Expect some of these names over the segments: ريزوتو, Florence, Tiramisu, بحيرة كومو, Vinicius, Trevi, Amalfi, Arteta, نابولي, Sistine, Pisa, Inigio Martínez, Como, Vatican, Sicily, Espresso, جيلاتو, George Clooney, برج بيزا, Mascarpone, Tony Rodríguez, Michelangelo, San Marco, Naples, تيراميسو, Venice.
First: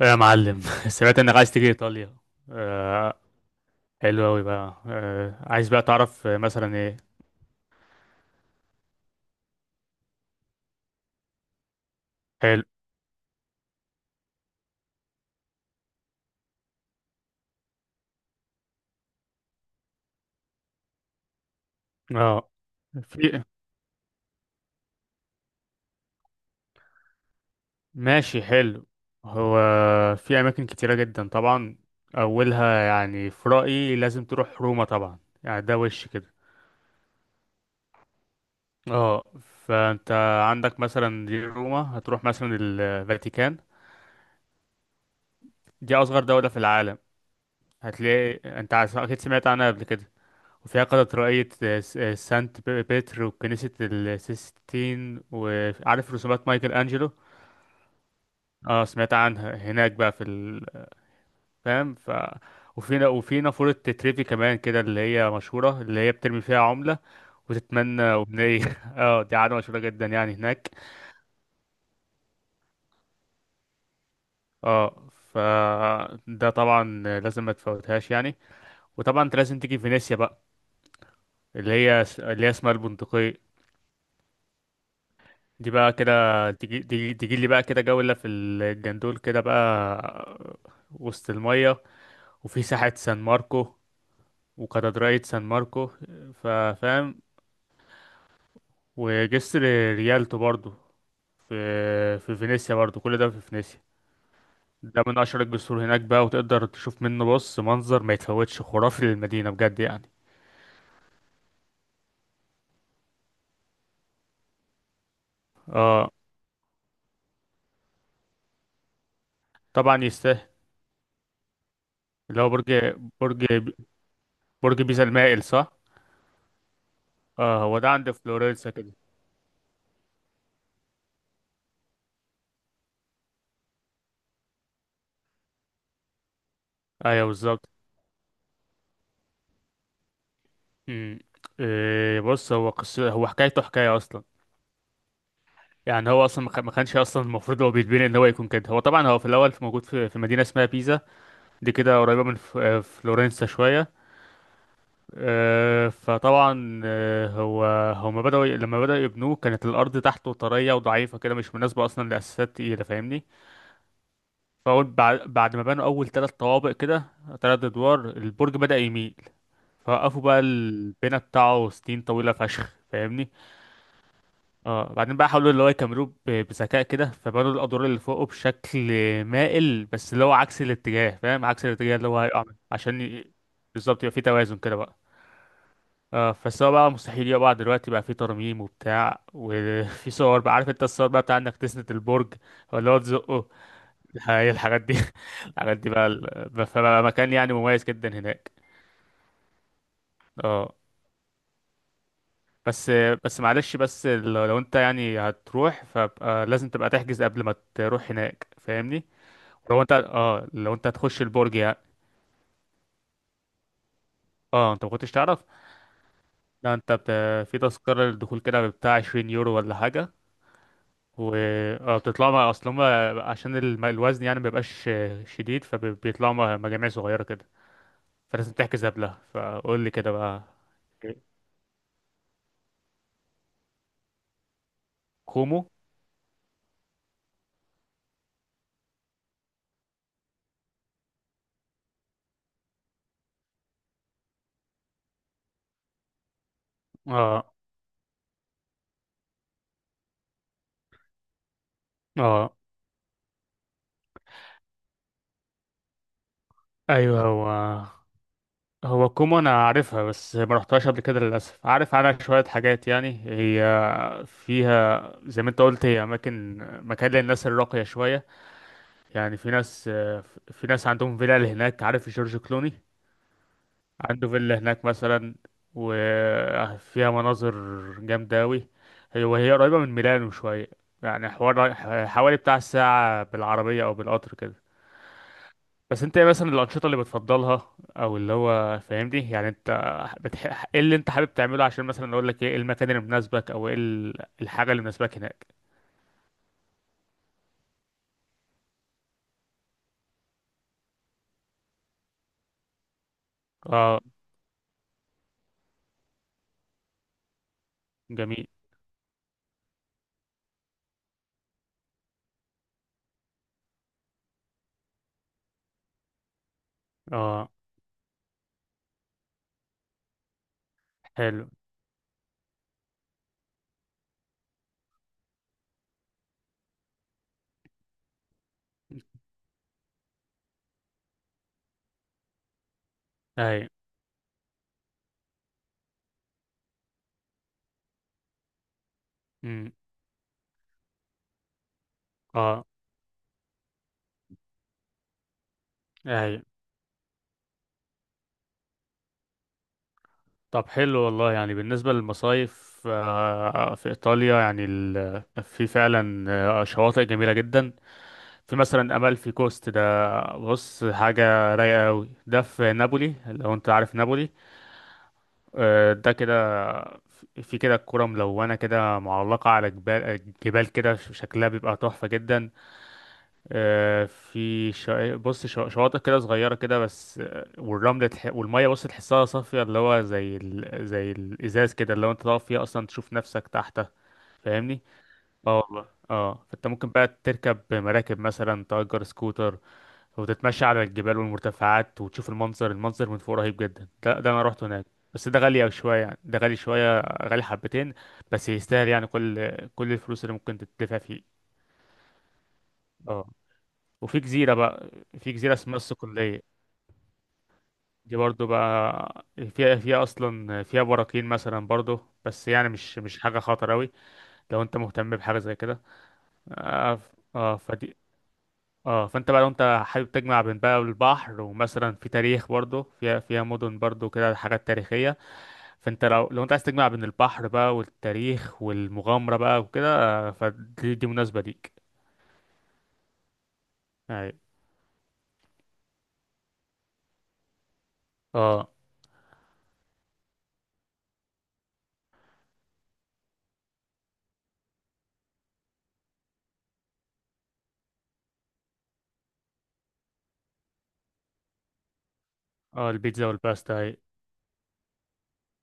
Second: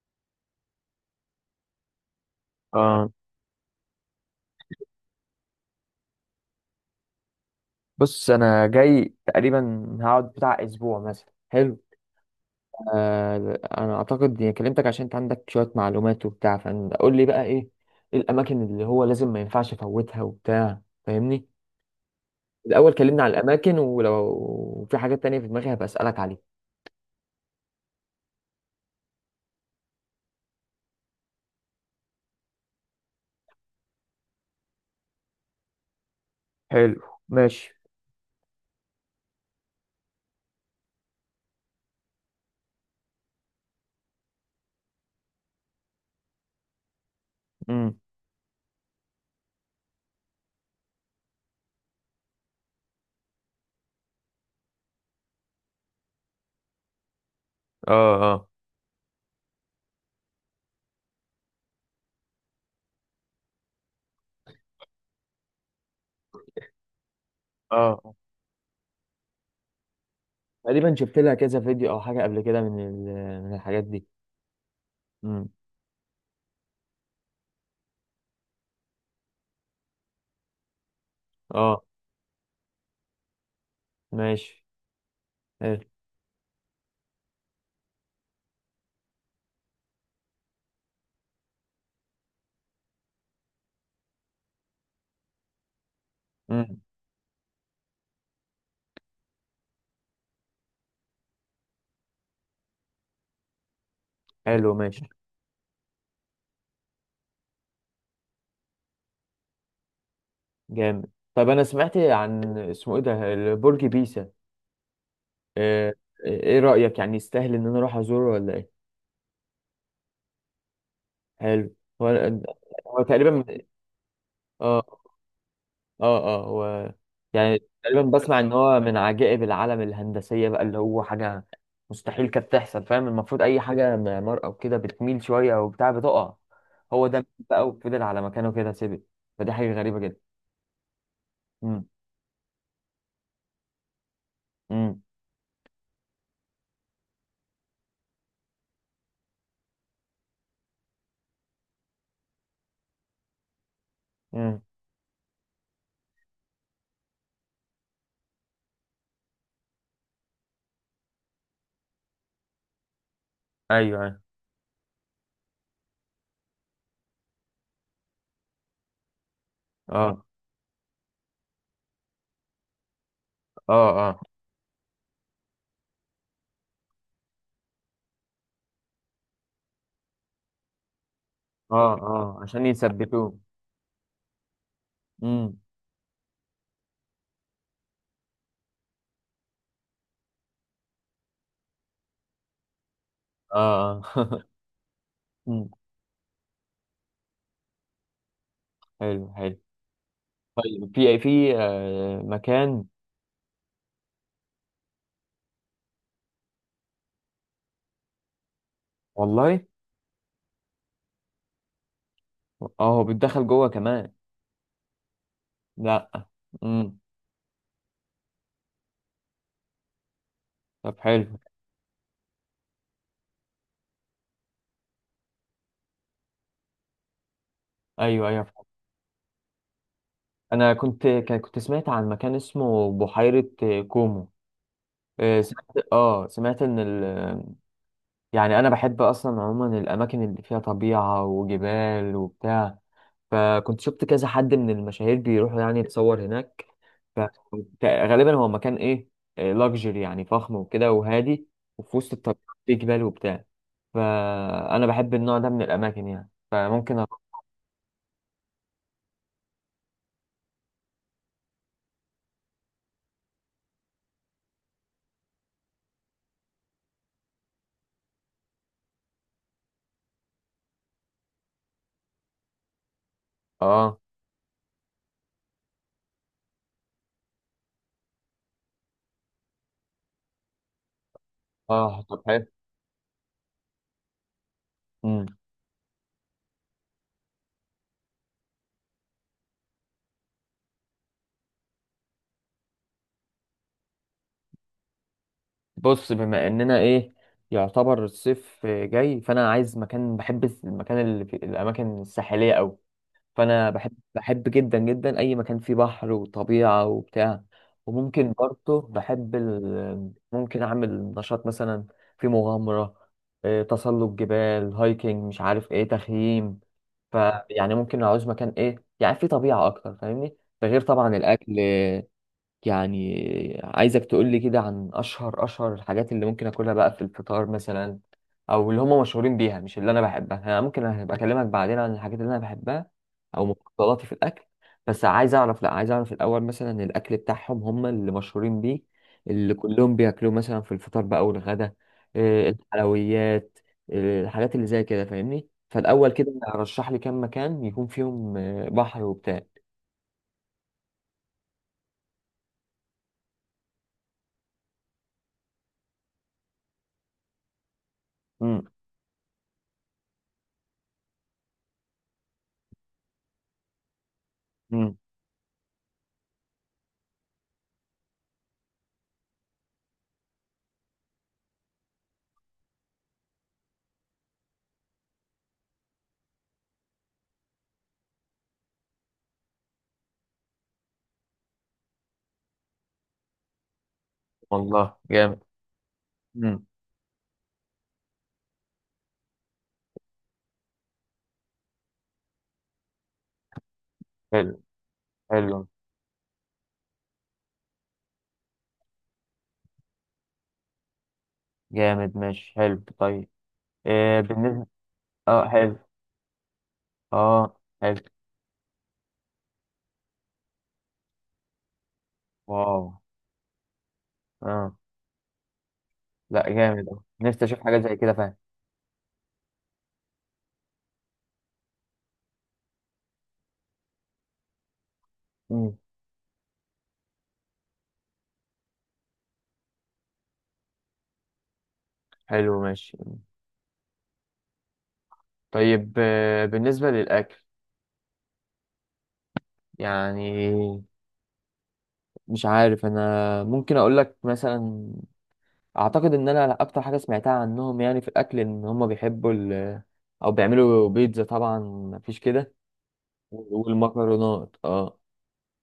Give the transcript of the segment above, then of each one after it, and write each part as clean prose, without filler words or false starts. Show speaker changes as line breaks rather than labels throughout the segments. إيه يا معلم سمعت انك عايز تيجي ايطاليا.
اه،
آه. حلو اوي بقى. عايز بقى تعرف مثلا ايه؟
بص انا جاي تقريبا هقعد بتاع اسبوع مثلا. حلو.
حلو.
انا اعتقد اني كلمتك عشان انت عندك شويه معلومات وبتاع، فقول لي بقى ايه؟ إيه الاماكن اللي هو لازم ما ينفعش افوتها وبتاع، فاهمني؟
اه.
الاول كلمنا على
في.
الاماكن، ولو في حاجات تانية في دماغي هبقى اسالك عليها.
ماشي حلو. هو في اماكن كتيره جدا طبعا. اولها يعني في رايي لازم تروح روما طبعا، يعني ده وش كده.
حلو، ماشي.
اه. فانت عندك مثلا دي روما، هتروح مثلا الفاتيكان، دي اصغر دوله في العالم.
امم.
هتلاقي انت اكيد سمعت عنها قبل كده. وفيها قلعة رؤية، سانت بيتر وكنيسة السيستين، وعارف رسومات مايكل أنجلو.
اه، اه،
اه سمعت عنها هناك بقى في ال... فاهم؟ ف وفي نافورة تريفي كمان كده اللي هي مشهورة، اللي هي بترمي فيها عملة
اه،
وتتمنى
آه.
أمنية اه دي عادة مشهورة جدا يعني هناك.
تقريبا شفت لها كذا فيديو او حاجه قبل كده، من من الحاجات دي.
اه ف
امم،
ده طبعا لازم ما تفوتهاش يعني. وطبعا انت لازم تيجي فينيسيا بقى، اللي
اه،
هي اللي هي اسمها البندقية.
ماشي،
دي
حلو.
بقى كده تجي تجي لي بقى كده جولة في الجندول كده بقى، وسط المية. وفي ساحة سان ماركو، وكاتدرائية سان ماركو،
امم،
فاهم؟ وجسر ريالتو برضو، في في فينيسيا برضو، كل ده في فينيسيا.
حلو، ماشي،
ده من أشهر الجسور هناك بقى، وتقدر تشوف منه بص منظر ما يتفوتش، خرافي للمدينة بجد يعني.
جامد. طب انا سمعت عن اسمه ايه ده، برج بيزا. آه،
اه
ايه رأيك؟ يعني يستاهل ان انا اروح ازوره ولا ايه؟
طبعا يستاهل،
حلو. هو
اللي هو برج،
هو تقريبا
برج
اه،
برج بيزا المائل، صح.
اه، اه. هو، يعني
اه هو ده
تقريبا
عند
بسمع ان
فلورنسا
هو
كده.
من عجائب العالم الهندسية بقى، اللي هو حاجة مستحيل كانت تحصل. فاهم، المفروض اي حاجة معمار او كده بتميل شوية او بتاع بتقع، هو ده
ايوه
بقى
بالظبط.
وفضل على مكانه كده سيبه. فدي حاجة غريبة جدا.
امم.
امم،
إيه بص هو قصة، هو حكايته حكاية أصلا.
امم،
يعني هو أصلا ما كانش أصلا المفروض هو بيتبني إن هو يكون كده. هو طبعا هو في الأول في موجود في مدينة اسمها بيزا. دي كده قريبة من فلورنسا شوية.
امم.
فطبعا هو هما لما بدأوا يبنوه، كانت الأرض تحته طرية وضعيفة كده، مش مناسبة أصلا لأساسات تقيلة، فاهمني؟
ايوه، أيوة.
فأول بعد ما بنوا أول تلات طوابق كده، تلات أدوار البرج بدأ يميل. فوقفوا
اه،
بقى البناء بتاعه سنين طويلة فشخ، فاهمني؟
اه، آه.
اه بعدين بقى حاولوا اللي هو يكملوه بذكاء كده، فبنوا الادوار اللي فوقه بشكل مائل، بس اللي هو عكس الاتجاه، فاهم؟ عكس
اه،
الاتجاه اللي هو
اه،
هيقع منه،
عشان
عشان ي...
يثبتوه.
بالظبط، يبقى في توازن كده بقى.
امم،
اه فالسوا بقى مستحيل يقع بقى دلوقتي، بقى في ترميم وبتاع، وفي صور بقى، عارف انت الصور بقى بتاع انك تسند البرج ولا هو تزقه،
اه، اه،
هي الحاجات دي.
امم،
الحاجات دي بقى ال- فبقى مكان يعني مميز جدا هناك.
حلو، حلو،
اه.
طيب. في مكان.
بس بس معلش، بس لو انت يعني هتروح فبقى لازم تبقى تحجز قبل ما تروح هناك، فاهمني؟
والله،
لو انت اه لو انت هتخش البرج يعني.
اه، هو بيتدخل جوه كمان؟
اه انت ما كنتش تعرف.
لا.
لا انت
امم.
بت... في تذكرة للدخول كده بتاع 20 يورو ولا حاجة.
طب حلو.
و اه بتطلعوا مع اصل هما عشان الوزن يعني مبيبقاش شديد، فبيطلعوا مع مجاميع صغيرة كده.
ايوه، ايوه.
فلازم تحجز قبلها، فقول لي كده بقى.
انا كنت سمعت عن مكان اسمه بحيرة كومو.
كومو.
سمعت. يعني انا بحب اصلا عموما الاماكن اللي فيها طبيعة وجبال وبتاع. فكنت شفت كذا حد من المشاهير بيروحوا يعني يتصور هناك. ف-
اه
غالبا هو مكان ايه، لاكجري يعني، فخم وكده وهادي، وفي وسط الطبيعة،
اه
في جبال وبتاع. فانا بحب النوع ده من الاماكن يعني، فممكن
ايوه
أروح.
هو. كومو انا عارفها بس ما رحتهاش قبل كده للاسف. عارف عنها شويه حاجات يعني. هي فيها زي ما انت قلت، هي اماكن، مكان للناس الراقيه شويه. يعني في ناس في ناس عندهم فيلل هناك، عارف جورج كلوني
اه،
عنده فيلا هناك مثلا. وفيها مناظر جامدة أوي. هي وهي قريبة من ميلانو شوية، يعني حوار،
اه، طب
حوالي
حلو.
بتاع ساعة بالعربية أو بالقطر كده.
مم.
بس انت ايه مثلا الأنشطة اللي بتفضلها، أو اللي هو فاهمني يعني انت بتح... ايه اللي انت حابب تعمله، عشان مثلا أقول لك ايه، إيه المكان اللي مناسبك، أو ايه ال- الحاجة اللي مناسباك هناك.
بص، بما اننا ايه، يعتبر الصيف جاي، فانا عايز مكان، بحب المكان اللي في الاماكن الساحليه قوي. فانا بحب
اه.
بحب جدا جدا اي مكان فيه بحر وطبيعه وبتاع. وممكن
جميل.
برضه ممكن اعمل نشاط مثلا في مغامره، تسلق جبال، هايكنج، مش عارف ايه، تخييم.
اه.
فيعني ممكن اعوز مكان ايه يعني فيه طبيعه اكتر، فاهمني؟ ده غير طبعا
حلو.
الاكل. يعني عايزك تقولي كده عن أشهر الحاجات اللي ممكن أكلها بقى في الفطار مثلا، أو اللي هم مشهورين بيها، مش اللي أنا بحبها. أنا ممكن أبقى أكلمك بعدين عن الحاجات اللي أنا بحبها أو
اي.
مفضلاتي في الأكل. بس عايز أعرف، لأ عايز أعرف الأول مثلا الأكل بتاعهم هم اللي مشهورين بيه، اللي
امم.
كلهم بياكلوه مثلا في الفطار بقى والغدا. إيه،
اه.
الحلويات، إيه، الحاجات اللي زي كده، فاهمني؟ فالأول كده
اي.
رشح لي كام مكان يكون فيهم بحر وبتاع.
طب حلو والله، يعني بالنسبة للمصايف، في إيطاليا يعني ال- في فعلا شواطئ جميلة جدا. في
امم.
مثلا أمالفي كوست ده، بص حاجة رايقة أوي. ده في نابولي، لو أنت عارف نابولي.
مم.
ده كده في كده كرة ملونة كده معلقة على جبال كده، شكلها بيبقى تحفة جدا. في شا... بص شواطئ كده صغيرة كده بس، والرمل تح... والمية بص تحسها صافية، اللي هو زي ال... زي الإزاز كده، اللي هو أنت تقف فيها أصلا تشوف نفسك تحتها، فاهمني؟
والله جامد.
اه والله اه. فأنت ممكن بقى تركب مراكب مثلا، تأجر سكوتر وتتمشى على الجبال والمرتفعات وتشوف المنظر، المنظر من فوق رهيب جدا، ده أنا
حلو،
رحت هناك. بس ده
حلو.
غالي أوي شوية، يعني ده غالي شوية غالي حبتين. بس يستاهل يعني، كل الفلوس اللي ممكن تدفع فيه.
جامد، ماشي، حلو، طيب.
اه.
إيه
وفي جزيرة
بالنسبة.
بقى، في
اه،
جزيرة اسمها
حلو.
الصقلية.
اه، حلو.
دي برضو بقى فيها أصلا فيها براكين مثلا برضو، بس يعني
واو.
مش حاجة خطر أوي. لو
اه.
أنت مهتم بحاجة زي كده.
لا، جامد. اه، نفسي اشوف حاجة زي
فدي
كده فعلا.
اه. فأنت بقى لو أنت حابب تجمع بين بقى البحر، ومثلا في تاريخ برضو، فيها مدن برضو كده حاجات تاريخية.
مم.
فأنت لو أنت عايز تجمع بين البحر بقى والتاريخ والمغامرة بقى وكده، آه، فدي دي مناسبة ليك.
حلو، ماشي،
أي.
طيب. بالنسبة للأكل،
اه
يعني مش عارف. أنا ممكن أقول لك مثلا، أعتقد إن أنا أكتر حاجة سمعتها عنهم يعني في الأكل إن هم بيحبوا ال، أو بيعملوا بيتزا طبعا، مفيش كده.
اه. البيتزا والباستا أي.
والمكرونات. اه.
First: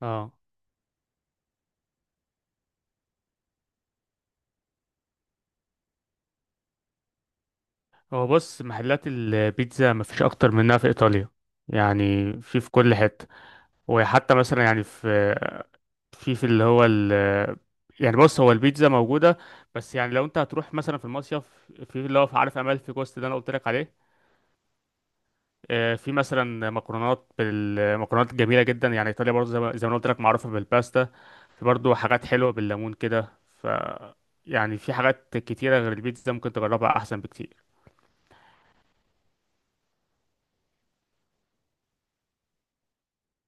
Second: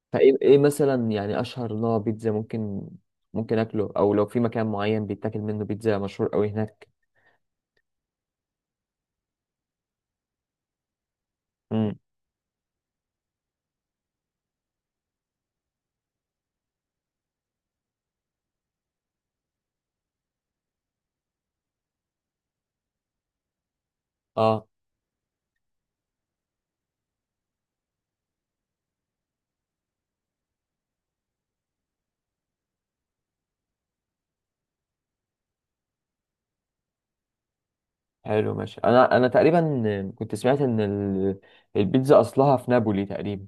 اه
فايه مثلا يعني اشهر نوع بيتزا ممكن اكله، او لو في مكان معين بيتاكل منه بيتزا مشهور قوي هناك.
هو بص محلات البيتزا مفيش اكتر منها في ايطاليا،
امم،
يعني في في كل حته. وحتى مثلا يعني في اللي هو ال يعني بص هو البيتزا موجوده، بس يعني لو انت هتروح مثلا في المصيف، في اللي هو في عارف امال في جوست ده انا قلت لك عليه.
اه،
في مثلا مكرونات، بالمكرونات جميله جدا، يعني ايطاليا برضه زي ما أنا قلت لك معروفه بالباستا. في برضه حاجات حلوه بالليمون كده. ف يعني في حاجات كتيره غير البيتزا ممكن تجربها احسن بكتير.
حلو، ماشي. انا تقريبا كنت سمعت ان البيتزا اصلها في نابولي تقريبا،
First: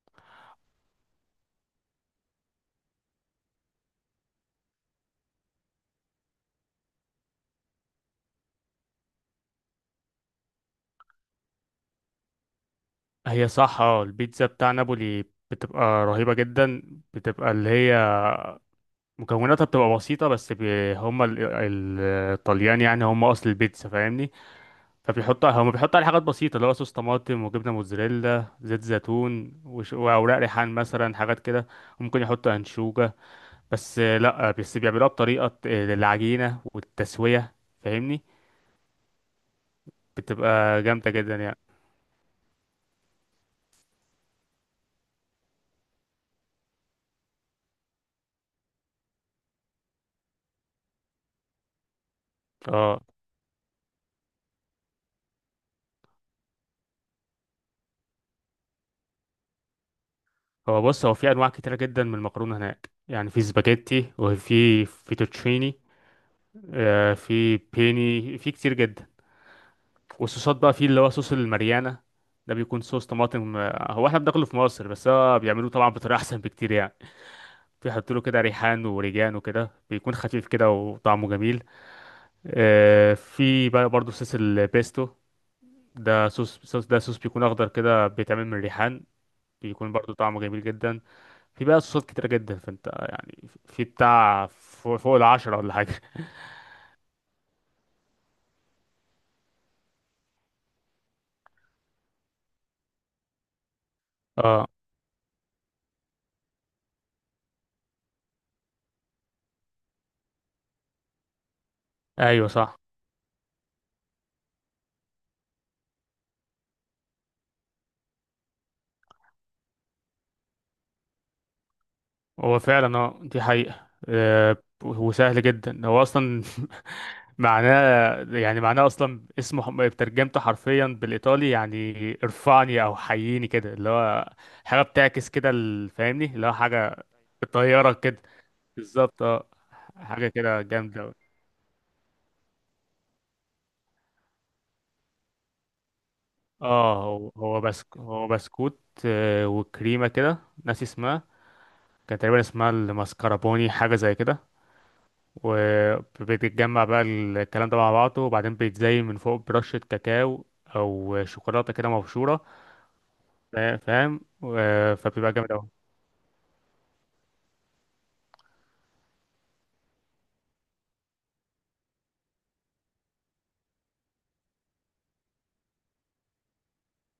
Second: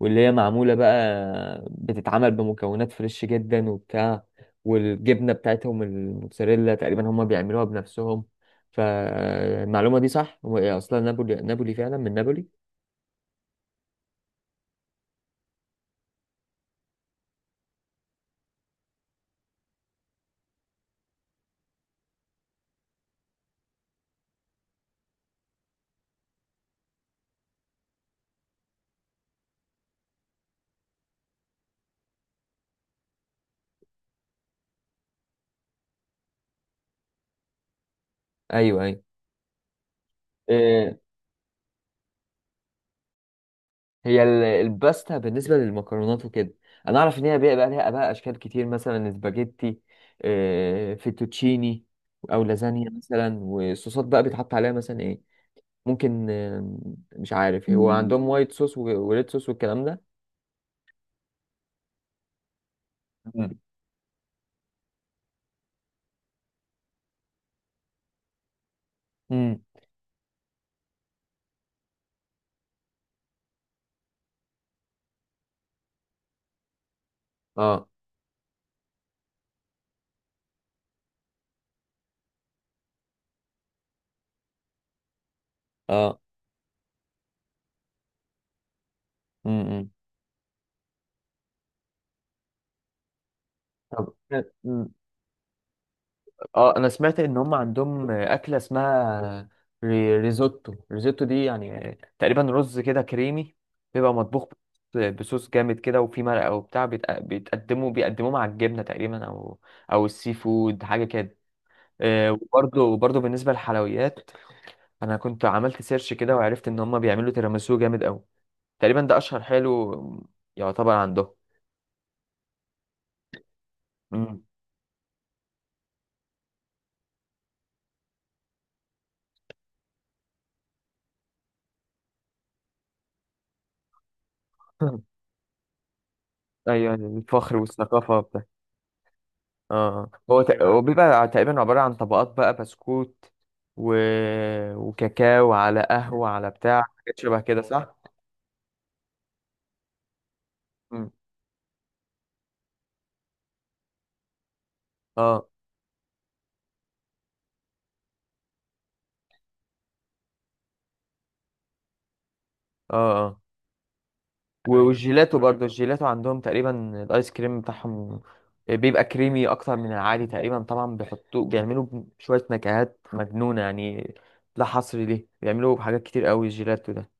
واللي هي معموله بقى، بتتعمل بمكونات فريش جدا وبتاع، والجبنه بتاعتهم الموتزاريلا تقريبا هم بيعملوها بنفسهم. فالمعلومه دي صح؟ هو إيه اصلا نابولي، نابولي فعلا من نابولي؟
هي صح اه. البيتزا بتاع نابولي بتبقى رهيبة جدا، بتبقى اللي هي مكوناتها بتبقى بسيطة، بس بي هم ال- ال- الطليان يعني هم أصل البيتزا، فاهمني؟ فبيحطوا هم بيحطوا عليها حاجات بسيطة، اللي هو صوص طماطم وجبنة موتزاريلا، زيت زيتون وأوراق ريحان مثلا، حاجات كده، ممكن يحطوا أنشوجة. بس لأ بس بيعملوها بطريقة العجينة والتسوية، فاهمني؟
ايوه،
بتبقى
ايوه.
جامدة جدا يعني.
هي الباستا بالنسبة للمكرونات وكده، أنا أعرف إن هي بقى لها بقى أشكال كتير مثلا سباجيتي، فيتوتشيني، أو لازانيا
اه
مثلا. والصوصات بقى بيتحط عليها مثلا إيه؟ ممكن مش عارف هو عندهم وايت صوص وريد صوص والكلام ده.
هو بص هو في انواع كتيره جدا من المكرونه هناك، يعني في
مم.
سباجيتي وفي فيتوتشيني، في بيني، في كتير جدا.
امم،
والصوصات بقى، في اللي هو صوص الماريانا، ده بيكون صوص طماطم، هو احنا بناكله في مصر، بس هو بيعملوه طبعا بطريقه احسن بكتير يعني.
اه،
بيحطوا له كده ريحان وريجان وكده، بيكون خفيف كده وطعمه جميل. في بقى برضه صوص البيستو،
اه،
ده صوص صوص ده صوص بيكون اخضر كده، بيتعمل من الريحان،
امم،
بيكون برضه طعمه جميل جدا. في بقى صوصات كتيرة جدا، فانت يعني في
طب،
بتاع فوق العشرة ولا حاجة.
اه. انا سمعت ان هم عندهم اكله اسمها ريزوتو. ريزوتو دي يعني تقريبا رز كده كريمي، بيبقى مطبوخ
اه.
بصوص جامد كده وفي مرقه وبتاع. بيتق- بيتقدموا بيقدموه مع الجبنه تقريبا او او السي فود حاجه كده.
ايوه صح.
وبرضه بالنسبه للحلويات، انا كنت عملت سيرش كده وعرفت ان هم بيعملوا تيراميسو جامد قوي، تقريبا ده اشهر حلو يعتبر عندهم.
هو فعلا اه دي حقيقة.
مم.
وسهل جدا هو اصلا. معناه يعني، معناه اصلا اسمه ترجمته حرفيا بالايطالي يعني ارفعني او حييني كده، اللي هو حاجة بتعكس كده ال- فاهمني؟ اللي هو
ايوه،
حاجة
الفخر
بتطيرك كده.
والثقافه.
بالظبط اه.
اه،
حاجة
هو
كده
تق- هو
جامدة أوي.
بيبقى تقريبا عبارة عن طبقات بقى بسكوت و... وكاكاو على قهوة على بتاع،
اه
حاجات
هو
شبه كده
هو
صح؟
بسك هو بسكوت، وكريمة كده، ناسي
مم.
اسمها، كان تقريبا اسمها الماسكربوني حاجة زي كده.
اه،
وبتتجمع بقى الكلام ده مع بعضه، وبعدين بيتزين من فوق برشة كاكاو أو شوكولاتة كده مبشورة.
اه، اه. ايوه،
فبتبقى
والجيلاتو
جامد
برضه،
أوي.
الجيلاتو عندهم تقريبا الايس كريم بتاعهم، بيبقى كريمي اكتر من العادي. تقريبا طبعا بيحطوه، بيعملوا شوية نكهات مجنونة يعني، لا حصر ليه، بيعملوا حاجات كتير قوي الجيلاتو ده،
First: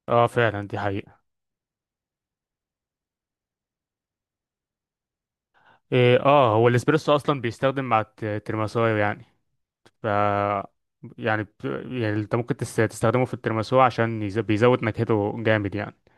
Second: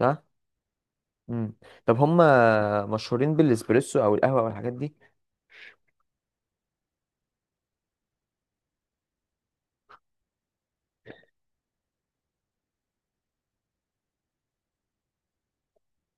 صح؟
اه فعلا دي حقيقة.
مم. طب هم مشهورين بالاسبريسو او القهوة او الحاجات دي؟
إيه اه هو الاسبريسو أصلا بيستخدم مع الترماسو يعني. ف يعني انت ممكن تستخدمه في الترماسو، عشان بيزود نكهته جامد يعني.